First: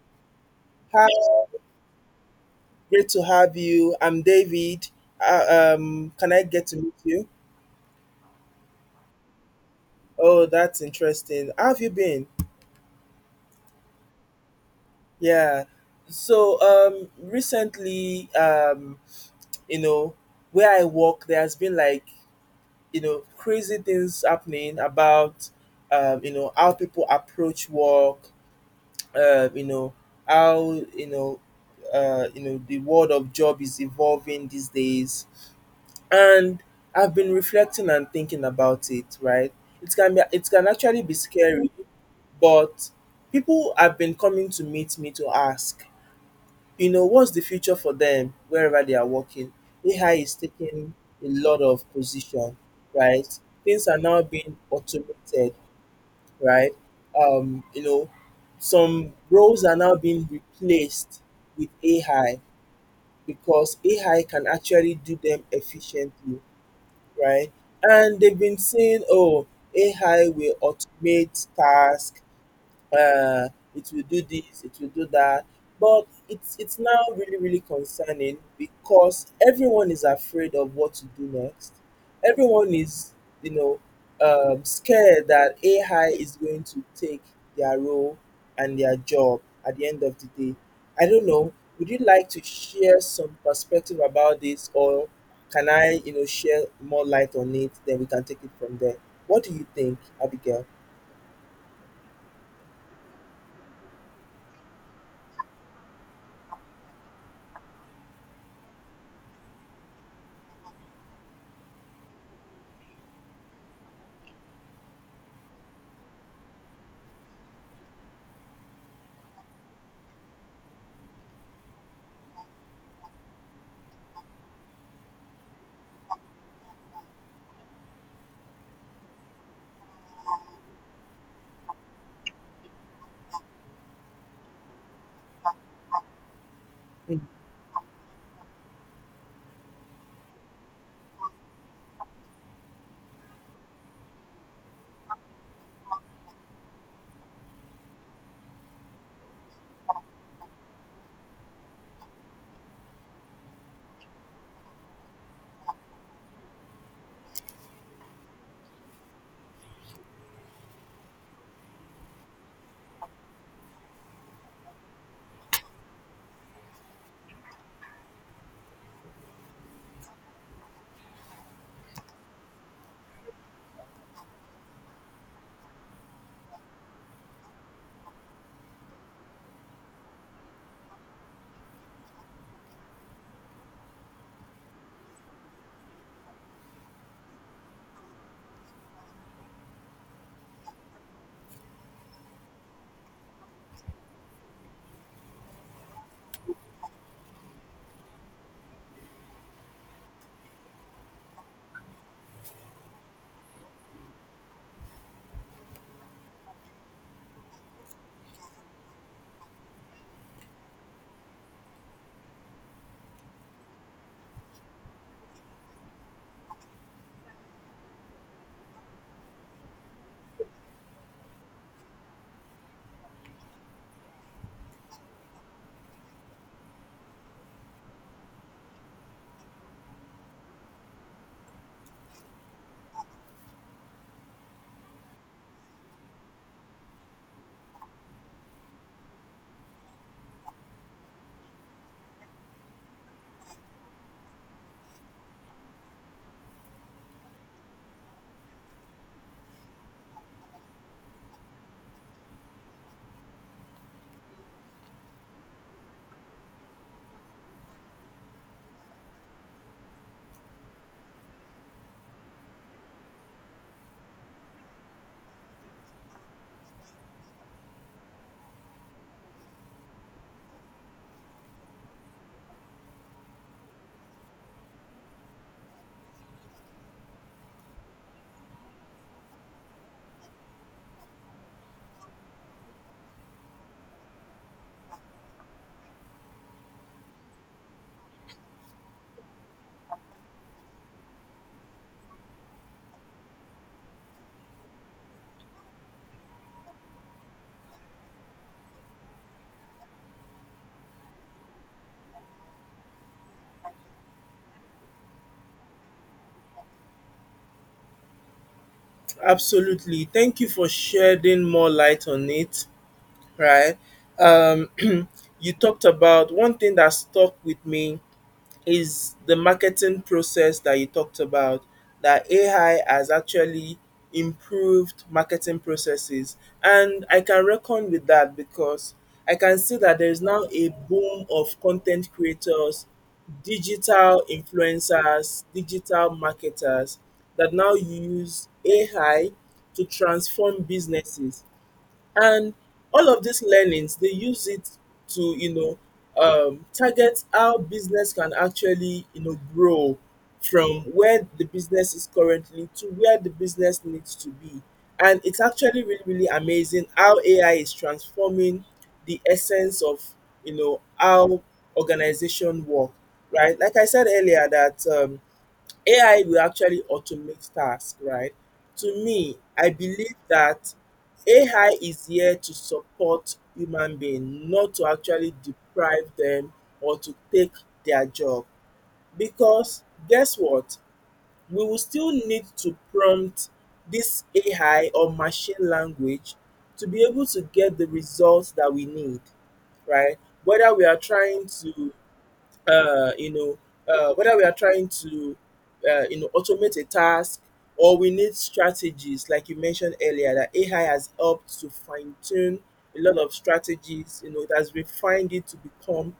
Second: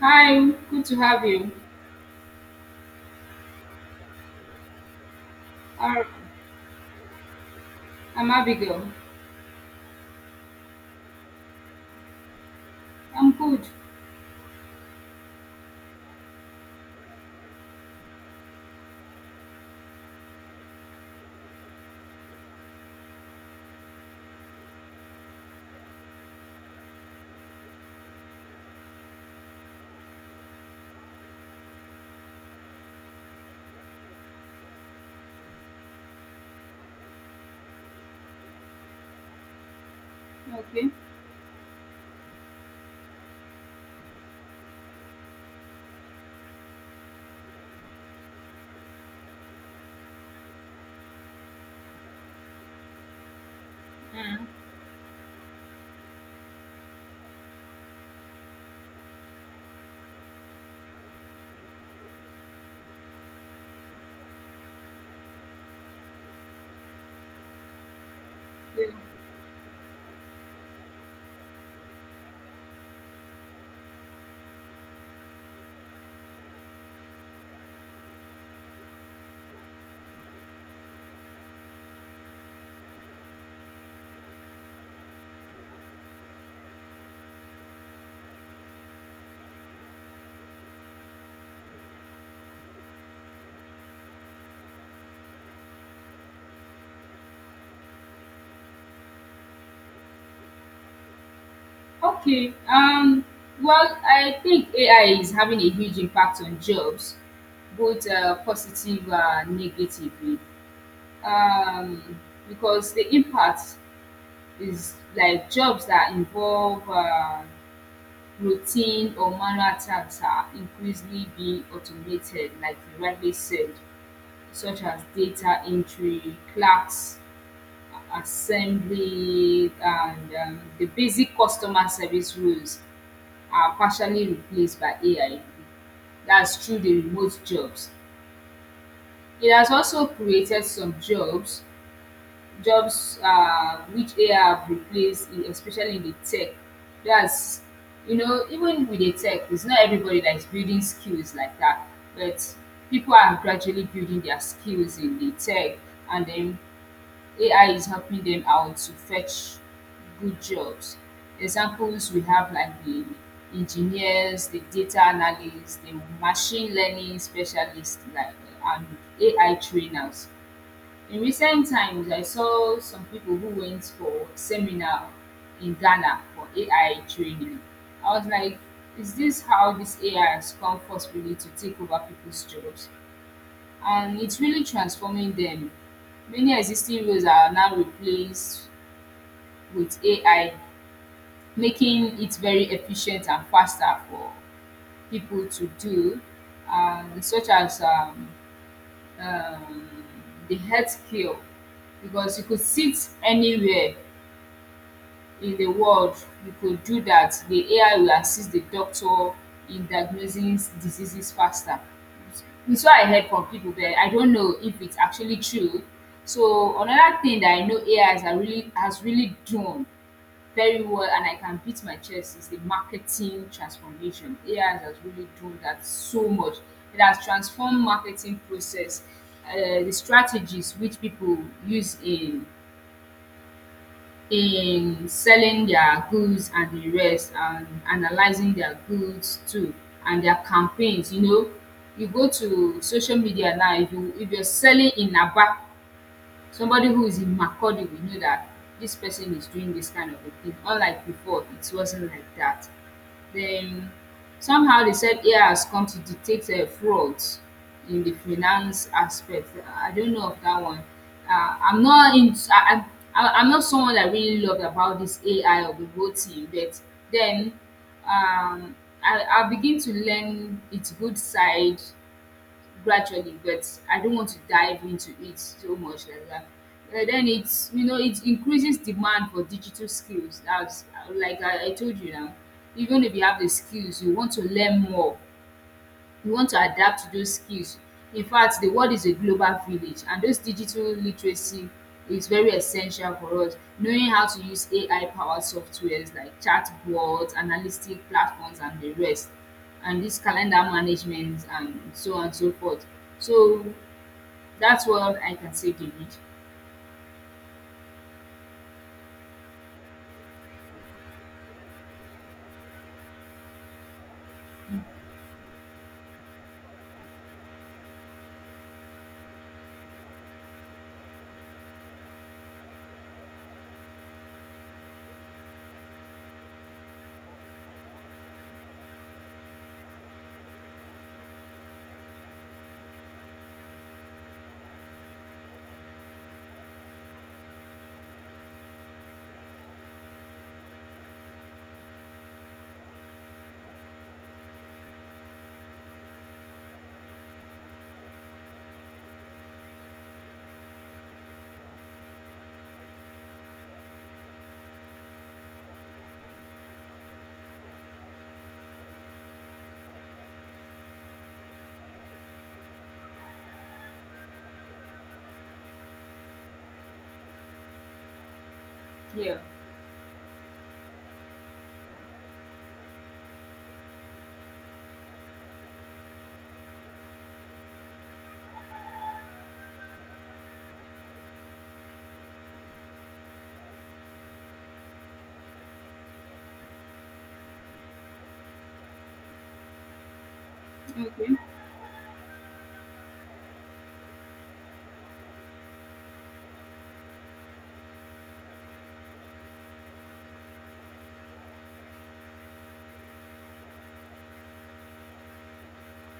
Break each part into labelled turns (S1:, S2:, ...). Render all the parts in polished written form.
S1: Hi, good to
S2: Hi,
S1: have you.
S2: great to have you. I'm David.
S1: Ar-
S2: Can I get to meet you?
S1: I'm Abigail.
S2: Oh, that's interesting. How have you been?
S1: I'm good.
S2: Yeah. So, recently, you know, where I work, there has been like, crazy things happening about how people approach work, uh, you know, how, you know, the world of job is evolving these days. And I've been reflecting and thinking about it, right? It can
S1: Okay.
S2: actually be scary, but people have been coming to meet me to ask what's the future for them wherever they are working? AI is taking a lot of position, right? Things are now
S1: Mm,
S2: being automated, right? Um, you know, some roles are now being replaced with AI because AI can actually do them efficiently, right? And they've been
S1: yeah.
S2: saying, oh, AI will automate tasks, uh, it will do this, it will do that. But it's now really really concerning because everyone is afraid of what to do next. Everyone is you know scared that AI is going to take their role and their job at the end of the day. I don't know. Would you like to share some perspective about this, or can I share more light on it? Then we can take it from there. What do you think, Abigail?
S1: Okay. Well, I think AI is having a huge impact on jobs, both positive and negatively. Um, because the impact is like jobs that involve routine or manual tasks are increasingly being automated, like you rightly said, such as data entry, clerks assembly and the basic customer service roles are partially replaced by AI. That's through the
S2: Hmm.
S1: remote jobs. It has also created some jobs, jobs which AI have replaced, especially in the tech. That's, Even with the tech, it's not everybody that is building skills like that, but people are gradually building their skills in the tech and then AI is helping them out to fetch good jobs. Examples we have like the engineers, the data analysts, the machine learning specialists, like and AI trainers. In recent times, I saw some people who went for seminar in Ghana for AI training. I was like, is this how this AI has come forcefully to take over people's jobs? And it's really transforming them. Many existing roles are now replaced with AI, making it very efficient and faster for people to do, such as um, the healthcare, because you could sit anywhere in the world you could do that the AI will assist the doctor in diagnosing diseases faster. It's what I heard from people, but I don't know if it's actually true. So another thing that I know AI has are really has really done very well and I can beat my chest is the marketing transformation. AI has really done that so much. It has transformed marketing process, the strategies which people use in selling their goods and the rest and analyzing their goods too and their campaigns, you know, you go to social media now, if you if you're selling in aba, somebody who is in Macaulay, we know that this person is doing this kind of a thing. Unlike before, it wasn't like that. Then somehow they said AI has come to detect frauds in the finance aspect. I don't know of that one. I'm not in. I'm not someone that really loved about this AI or the whole thing. But then um, I begin to learn its good side gradually, but I don't want to dive into it so much eh, like that. Then it's, you know, it increases demand for digital skills. That's like I told you now. Even if you have the skills, you want to learn more, we want to adapt to those skills. In fact, the world is a global village, and those digital literacy is very essential for us. Knowing how to use AI powered softwares like chatbots, analytic platforms, and the rest, and this calendar management, and so on and so forth. So that's what I can say, David.
S2: Absolutely. Thank you for shedding more light on it, right? Um, you talked about one thing that stuck with me is the marketing process that you talked about, that AI has actually improved marketing processes. And I can reckon with that, because I can see that there is now a boom of content creators, digital influencers, digital marketers that now use AI to transform businesses, and all of these learnings they use it to target how business can actually grow from where the business is currently to where the business needs to be. And it's actually really really amazing how AI is transforming the essence of how organization work. Right like i said earlier that um, AI will actually automate tasks, right? To me,
S1: Yeah.
S2: I believe that AI is here to support human being, not to actually deprive them or to take their job. Because guess what? We will still need to prompt this AI or machine language to be able to get the results that we need, right? Whether we are
S1: Okay.
S2: trying to you know, whether we are trying to, automate a task, or we need strategies, like you mentioned earlier, that AI has helped to fine tune a lot of strategies. You know, it has refined it to become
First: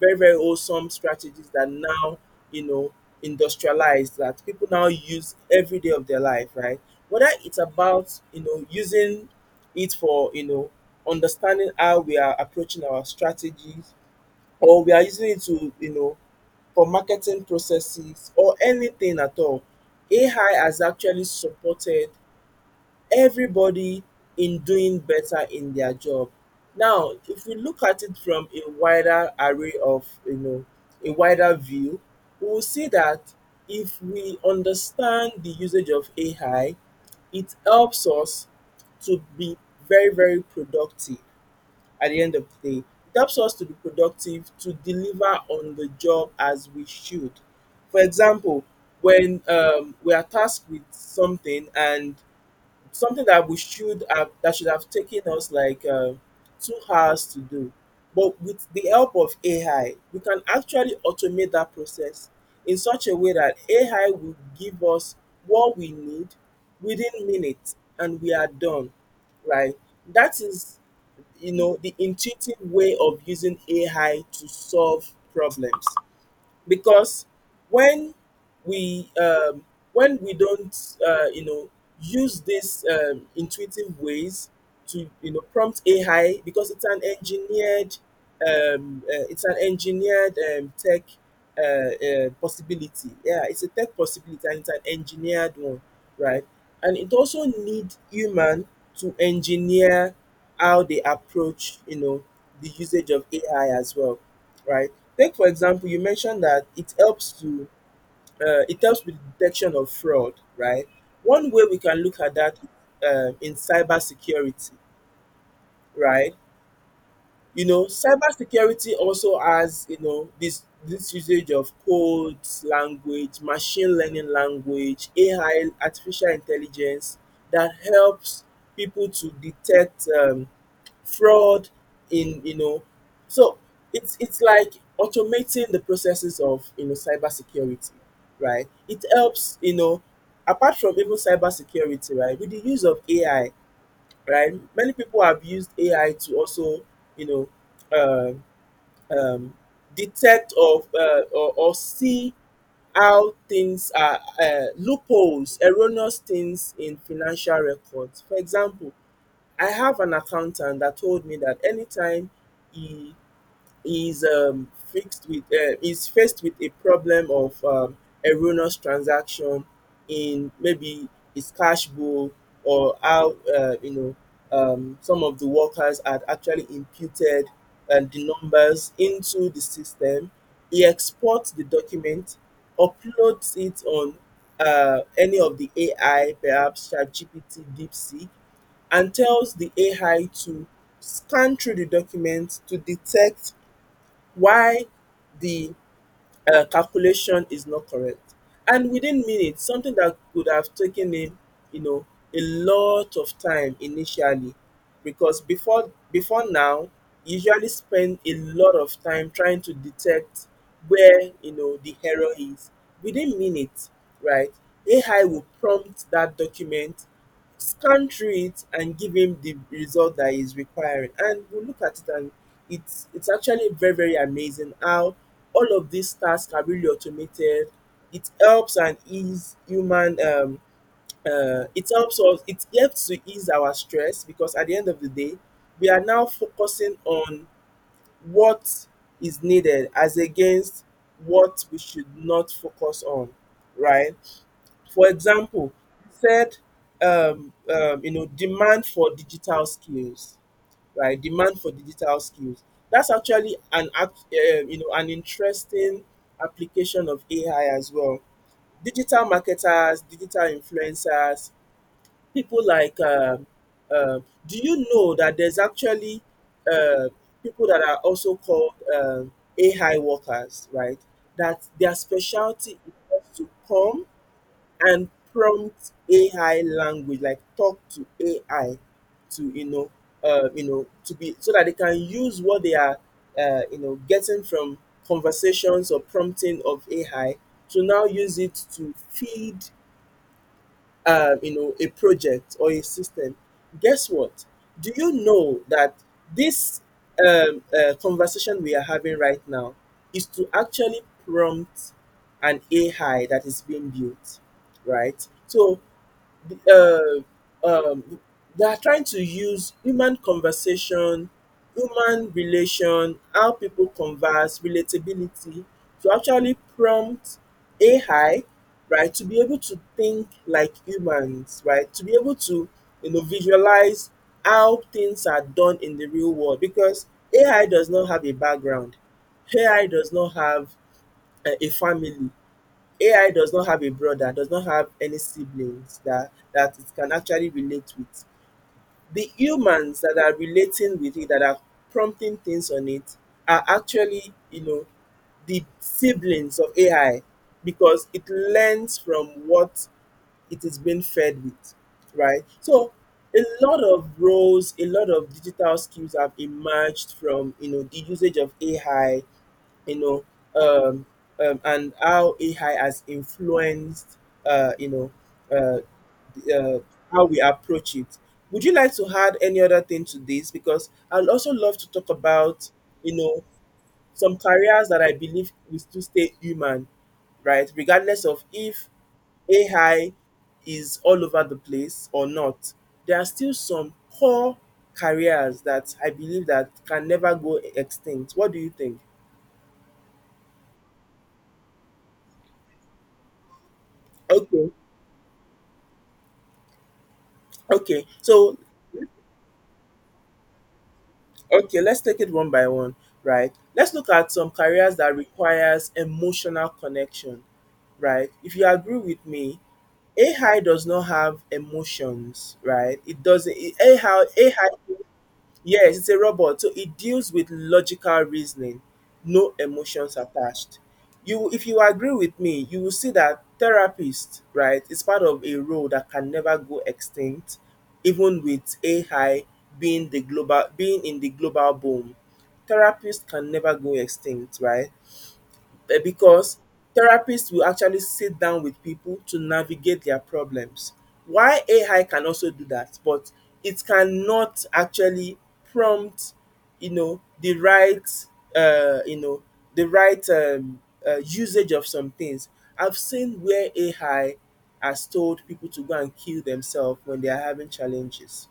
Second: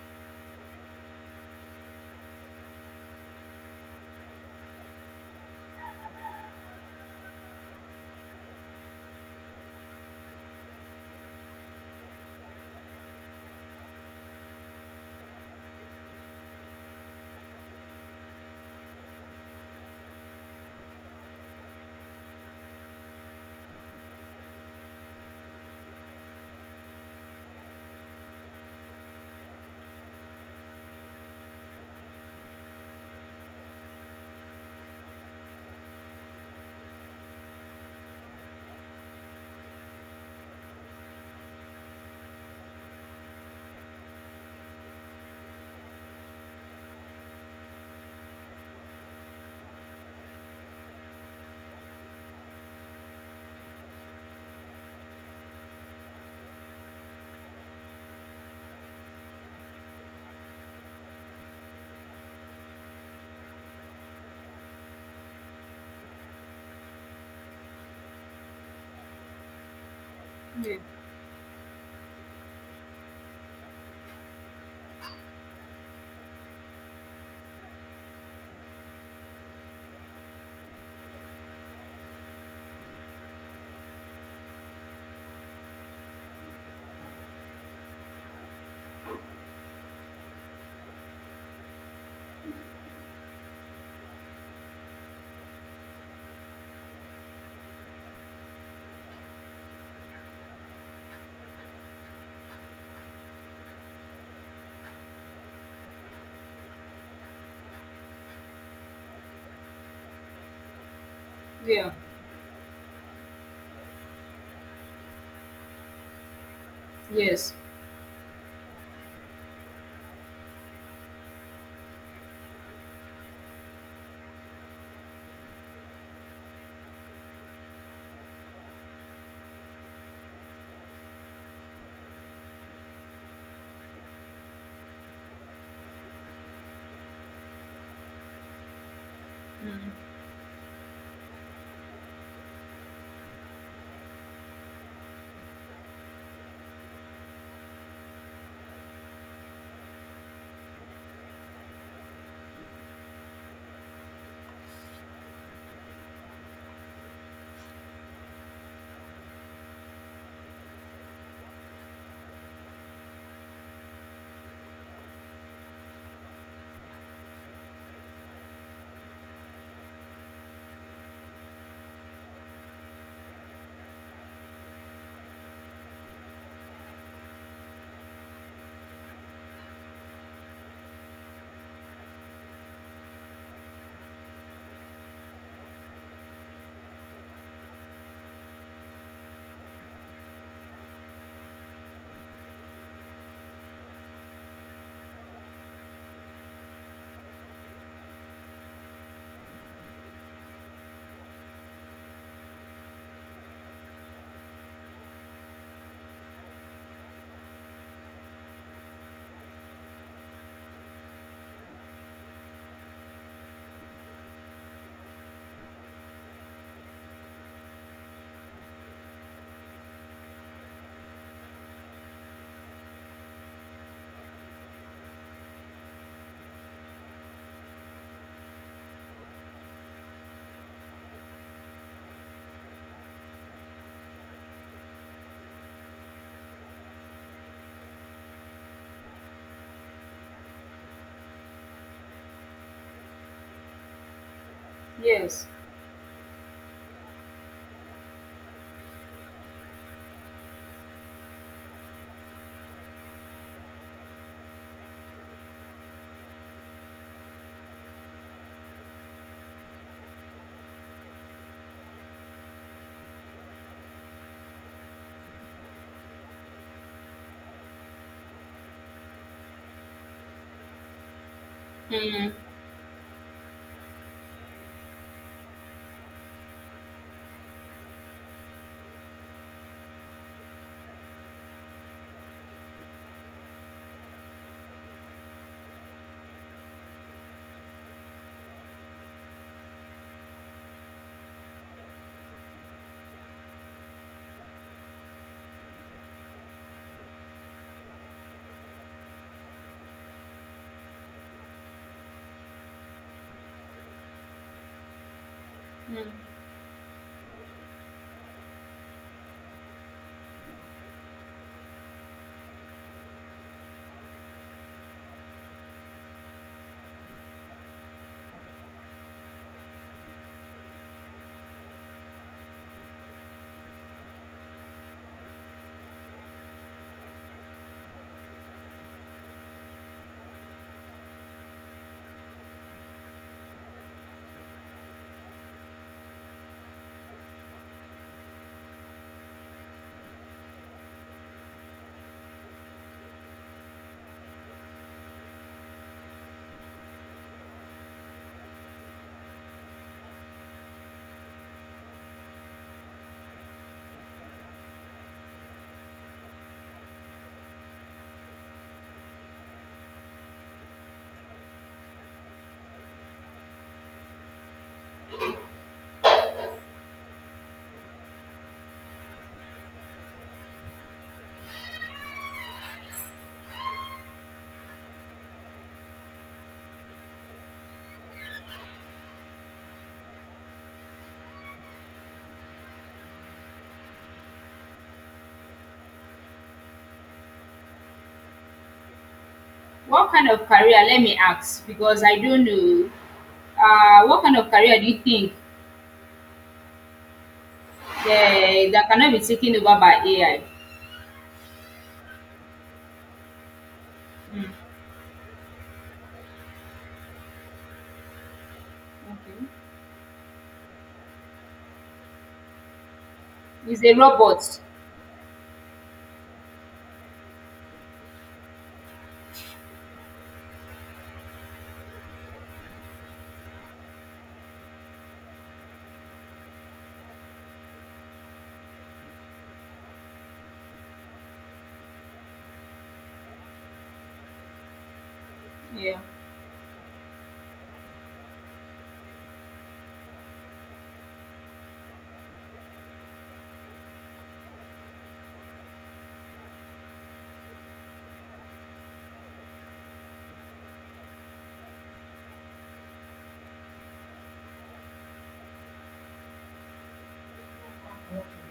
S2: very, very awesome strategies that now, you know, industrialized, that people now use every day of their life, right? Whether it's about, using it for, understanding how we are approaching our strategies, or we are using it to, for marketing processes or anything at all. AI has actually supported everybody in doing better in their job. Now, if we look at it from a wider array of, a wider view, we will see that if we understand the usage of AI, it helps us to be very, very productive at the end of the day. It helps us to be productive, to deliver on the job as we should. For example, when we are tasked with something, and something that should have taken us like 2 hours to do, but with the help of AI we can actually automate that process in such a way that AI will give us what we need within minutes, and we are done, right? That
S1: Yeah.
S2: is the intuitive way of using AI to solve problems. Because when we um, when we don't use these intuitive ways to prompt AI, because it's an engineered, it's an engineered tech uh, possibility. Yeah, it's a tech possibility, and it's an engineered one, right? And it also need human to engineer how they approach, the usage of AI as well, right? Take for example, you mentioned that it helps with detection of fraud, right? One way we
S1: Yeah.
S2: can look at that, in cybersecurity, right?
S1: Yes.
S2: You know, cybersecurity also has, this usage of codes, language, machine learning language, AI, artificial intelligence, that helps people to detect fraud in, so it's like automating the processes of cybersecurity, right? It helps, you
S1: Mm.
S2: know apart from even cybersecurity, right? With the use of AI, right? Many people have used AI to also, you know, um um, detect or, or see how things are, loopholes, erroneous things in financial records. For example, I have an accountant that told me that anytime he is faced with a problem of erroneous transaction, in maybe his cash book, or how some of the workers had actually imputed the numbers into the system. He exports the document, uploads it on any of the AI, perhaps ChatGPT, DeepSeek, and tells the AI to scan through the document to detect why the calculation is not correct. And within minutes, something that could have taken him, you know, a lot of time initially, because before now, he usually spend a lot of time trying to detect where, the error is. Within minutes, right? AI will prompt that document, scan through it, and give him the result that he's requiring. And we look at it, and it's actually very, very amazing how all of these tasks are really automated. It helps and ease human, it helps to ease our stress, because at the end of the day we are now focusing on what is needed, as against what we should not focus on, right? For
S1: Yes.
S2: example, you said demand for digital skills, right? Demand for digital skills. That's actually an act, you know an interesting application of AI as well. Digital marketers, digital influencers, people like. Uh, do you know that there's actually uh, people that are also called AI workers, right? That their
S1: Mm.
S2: specialty is just to come and prompt AI language, like talk to AI to you know, to be so that they can use what they are, getting from conversations or prompting of AI, to now use it to feed a project or a system, guess what? Do you know that this conversation we are having right now is to actually prompt an AI that is being built, right? So
S1: Mm.
S2: the, uh, um, they are trying to use human conversation, human relation, how people converse, relatability, to actually prompt AI, right, to be able to think like humans, right, to be able to, visualize how things are done in the real world, because AI does not have a background. AI does not have a family. AI does not have a brother, does not have any siblings that it can actually relate with. The humans that are relating with it, that are prompting things on it, are actually, the siblings of AI, because it learns from what it is being fed with, right? So a lot of roles, a lot of digital skills have emerged from the usage of AI, you know, um, and how AI has influenced, uh, you know, uh, the- uh, how we approach it. Would you like to add any other thing to this? Because I'd also love to talk about, you know, some careers that I believe will still stay human, right? Regardless of if AI is all over the place or not, there are still some core careers that I believe that can never go extinct. What do you think?
S1: What kind of career? Let me ask because I don't know. What kind of
S2: Okay.
S1: career do you think
S2: Okay, so
S1: that cannot be taken over by AI?
S2: okay, let's take it one by one, right? Let's look at some
S1: Mm,
S2: careers that requires emotional connection, right? If you agree with
S1: okay.
S2: me, AI does not have emotions, right? It doesn't.
S1: It's a
S2: AI,
S1: robot.
S2: AI Yes, it's a robot. So it deals with logical reasoning, no emotions attached. You, if you agree with me, you will see that therapist, right, is part of a role that can never go extinct, even with AI being the global being in the global boom. Therapists can never go extinct, right? eh,
S1: Yeah.
S2: because therapists will actually sit down with people to navigate their problems. Why AI can also do that, but it cannot actually prompt, the right, you know, the right usage of some things. I've seen where AI has told people to go and kill themselves when they are having challenges,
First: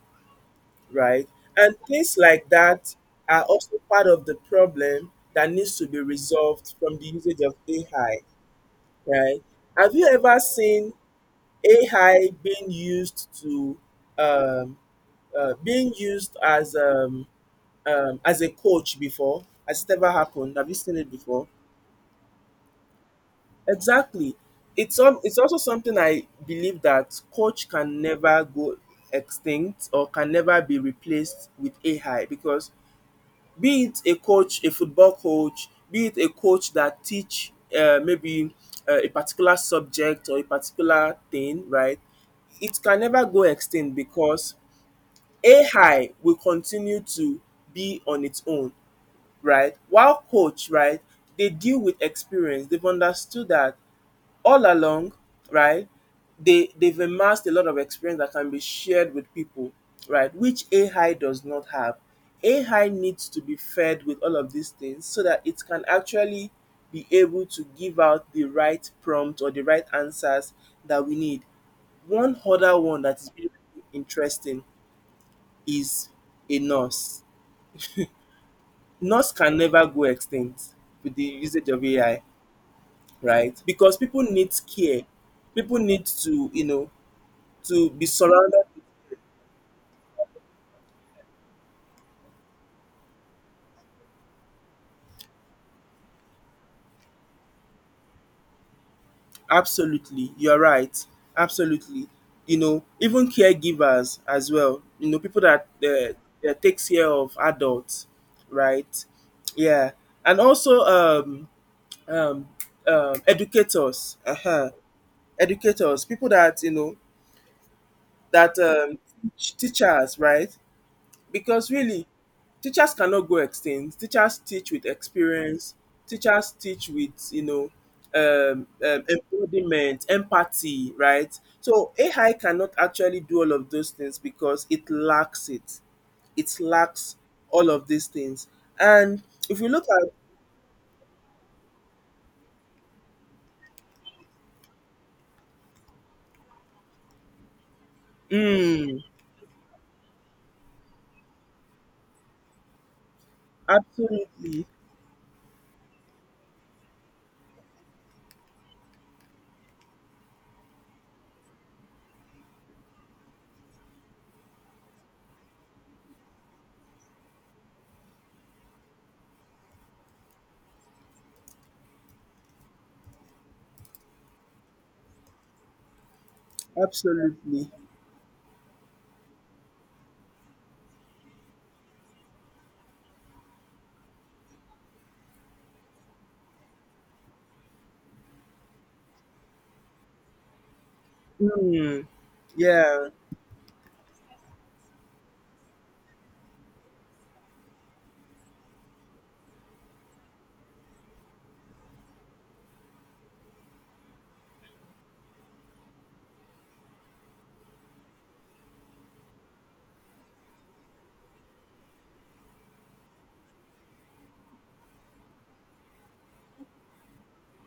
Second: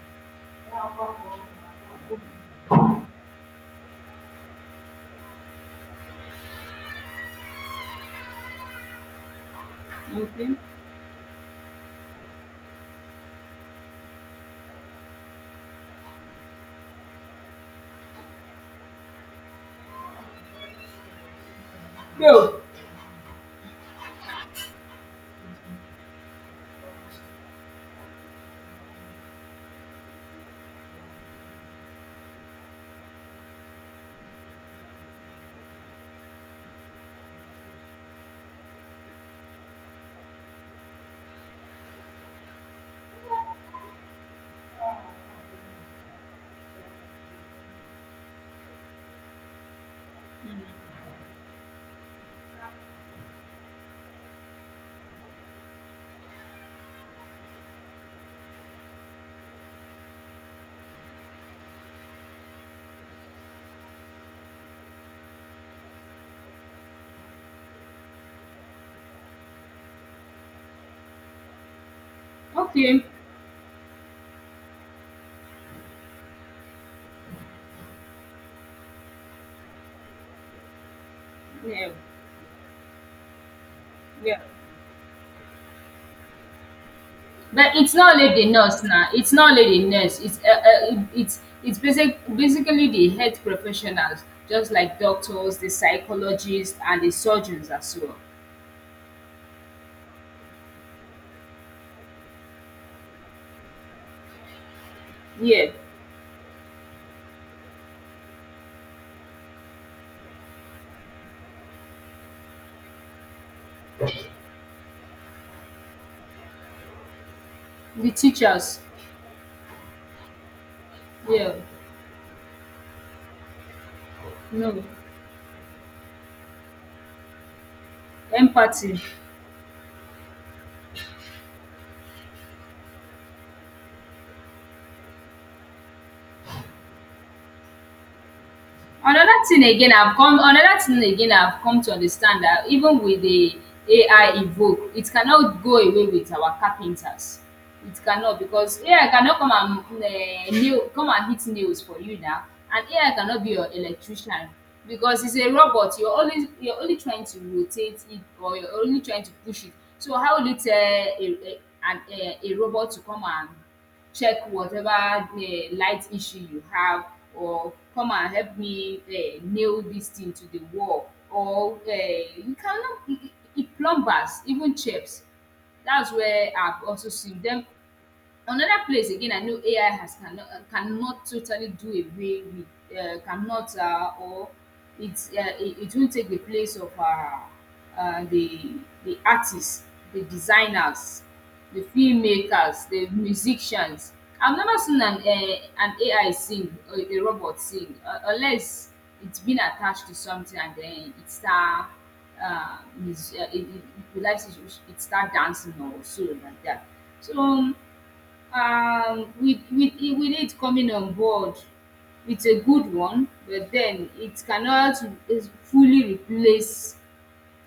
S2: right? And things like that are also part of the problem that needs to be resolved from the usage of AI, right? Have you ever
S1: Okay.
S2: seen AI being used to um, being used as a coach before? Has it ever happened? Have you seen it before?
S1: So,
S2: Exactly. It's also something I believe that coach can never go extinct or can never be replaced with AI, because be it a coach, a football coach, be it a coach that teach maybe a particular subject or a particular thing, right? It can never go extinct because AI will continue to be on its own, right? While coach, right, they deal with experience. They've understood that all along, right, they've amassed a lot of experience that can be shared with people, right, which AI does not have. AI needs to be fed with all of these things so that it can actually be able to give out the right prompt or the right answers that we need. One other one
S1: okay.
S2: that is really interesting is a nurse. Nurse can never go extinct with the usage of
S1: Yeah.
S2: AI, right? Because people
S1: Yeah.
S2: need care, people need to, you know,
S1: But
S2: to
S1: it's
S2: be
S1: not only the
S2: surrounded.
S1: nurse now. It's not only the nurse. It's basic, basically the health professionals, just like doctors, the psychologists, and the surgeons as well.
S2: Absolutely, you're right. Absolutely, you know, even caregivers as well, you know, people that
S1: Yeah.
S2: that takes care of adults, right? Yeah. And also um, educators. Uh-huh. Educators, people that, you know,
S1: The
S2: that
S1: teachers.
S2: teachers, right?
S1: Yeah.
S2: Because really, teachers cannot go extinct. Teachers teach
S1: No.
S2: with experience. Teachers teach with, you know,
S1: Empathy.
S2: embodiment, empathy, right? So AI cannot actually do all of those things because it lacks it. It lacks all of these things. And if you look at,
S1: Another thing again I've come to understand that even with the AI evoke, it cannot go away with our carpenters. It cannot because
S2: mm,
S1: AI cannot come and nail, come and hit nails for you now, and AI cannot be your electrician
S2: absolutely,
S1: because it's a robot. You're only trying to rotate it or you're only trying to push it. So how will you tell a an a robot to come and check whatever light issue you have, or come and help me nail this thing to the wall, or you cannot I- I- plumbers, even chefs, that's where I've also seen them.
S2: absolutely,
S1: Another place again I know AI has cannot cannot totally do away with cannot or it's it, it won't take the place of uh, the the artists, the designers, the
S2: mm,
S1: filmmakers,
S2: yeah,
S1: the musicians. I've never seen an AI sing or a robot sing unless it's been attached to something and then it start it start dancing or so like that. So. With it coming on board, it's a good one, but then it cannot is fully replace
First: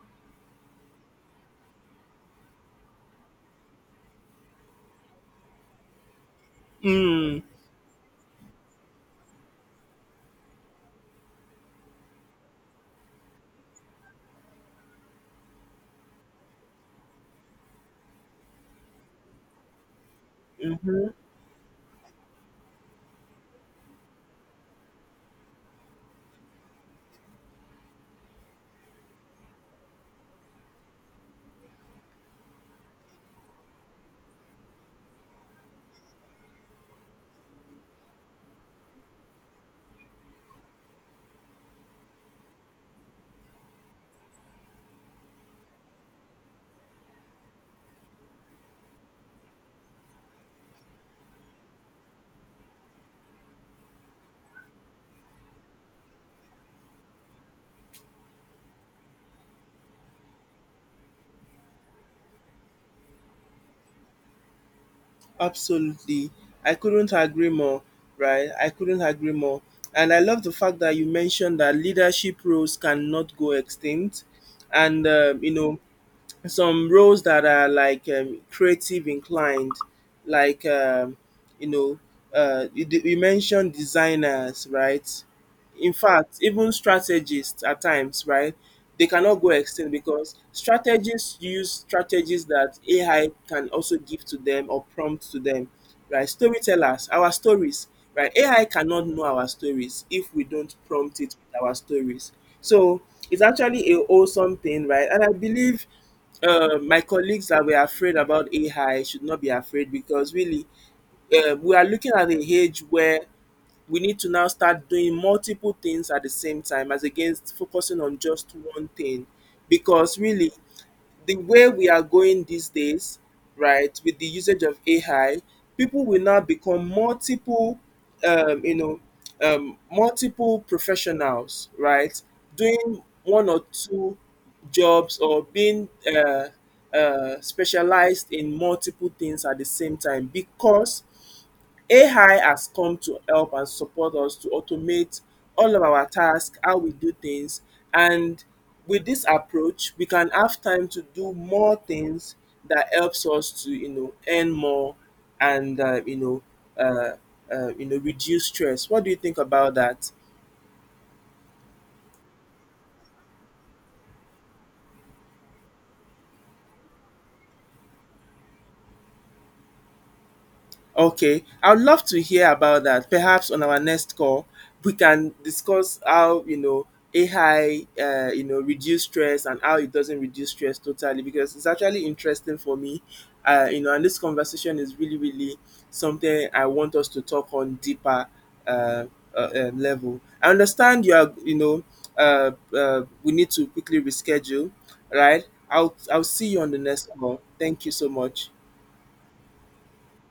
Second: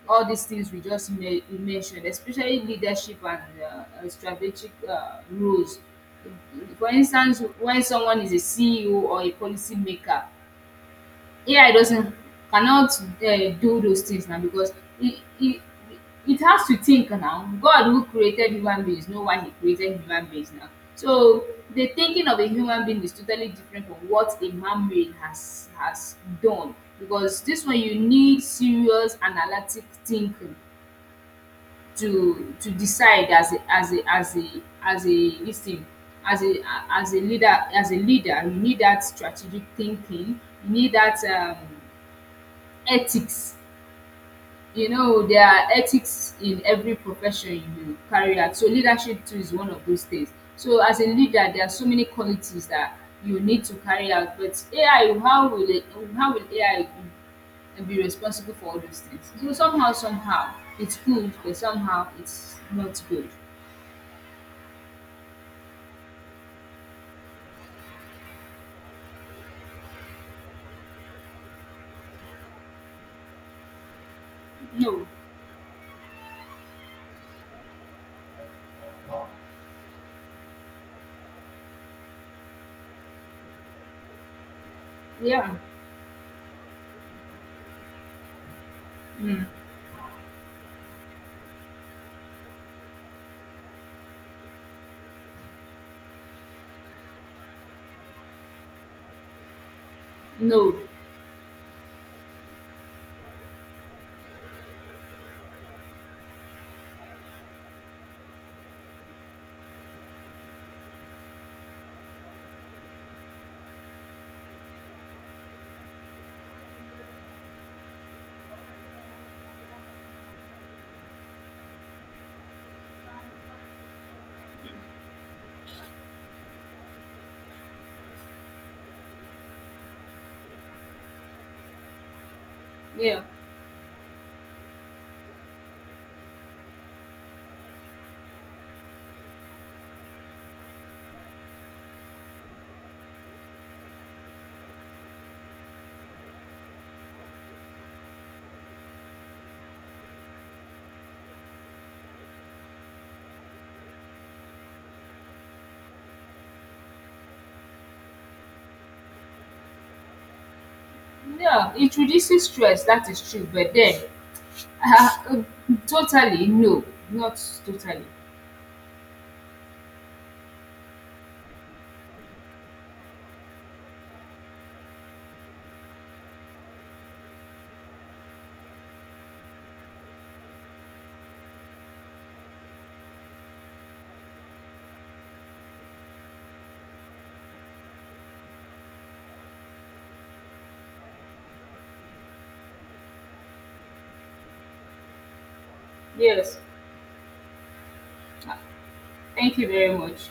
S1: all these things we just me mentioned, especially leadership and strategic roles. For
S2: mm,
S1: instance, when someone is a CEO or a policy maker, AI doesn't cannot do those things now, because it it has to think now. God who created human beings know why he created human beings now.
S2: mhm.
S1: So the thinking of a human being is totally different from what a man-made has done, because this one you need serious analytic thinking to decide as a as a as a as a this thing as a as a leader. As a leader, you need that strategic thinking, you need that ethics. You know, there are ethics in every profession you carry out, so leadership too is one of those things. So as a leader, there are so many qualities that you need to carry out, but AI, how will it, how will AI be responsible for all those things? So somehow, somehow, it's good, but somehow it's not good.
S2: Absolutely. I couldn't agree more, right? I couldn't agree more. And I love the fact that you mentioned that leadership roles cannot go extinct. And,
S1: No.
S2: you know, some roles that are like creative inclined, like you know, you mentioned designers, right?
S1: Yeah.
S2: In fact, even strategists at times, right, they cannot
S1: Mm.
S2: go extinct because strategists use strategies that AI can also give to them or prompt to them, right? Storytellers, our stories, right? AI cannot know our stories if we
S1: No.
S2: don't prompt it with our stories. So it's actually a wholesome thing, right? And I believe my colleagues that were afraid about AI should not be afraid because really, we are looking at an age where we need to now start doing multiple things at the same time as against focusing on just one thing, because really, the way we are going these days, right, with the usage of AI, people will now become multiple, you know, multiple professionals, right, doing
S1: Yeah.
S2: one or two jobs or being uh, specialized in multiple things at the same time, because AI has come to help and support us to automate all of our tasks, how we do things. And with this approach, we can have time to do more things that helps us to, you know, earn more and, uh, you know, reduce stress. What do you think about that?
S1: Yeah, it reduces stress, that is true, but then totally no, not totally.
S2: Okay, I would love to hear about that. Perhaps on our next call, we can discuss how, you know, AI, you know, reduce stress and how it doesn't reduce stress totally. Because it's actually interesting for me, you know, and this conversation is really, really something I want us to talk on deeper uh, level. I understand you are, you know, uh, we need to quickly reschedule, right? I'll see
S1: Yes,
S2: you on the next call. Thank you so much.
S1: thank you very much.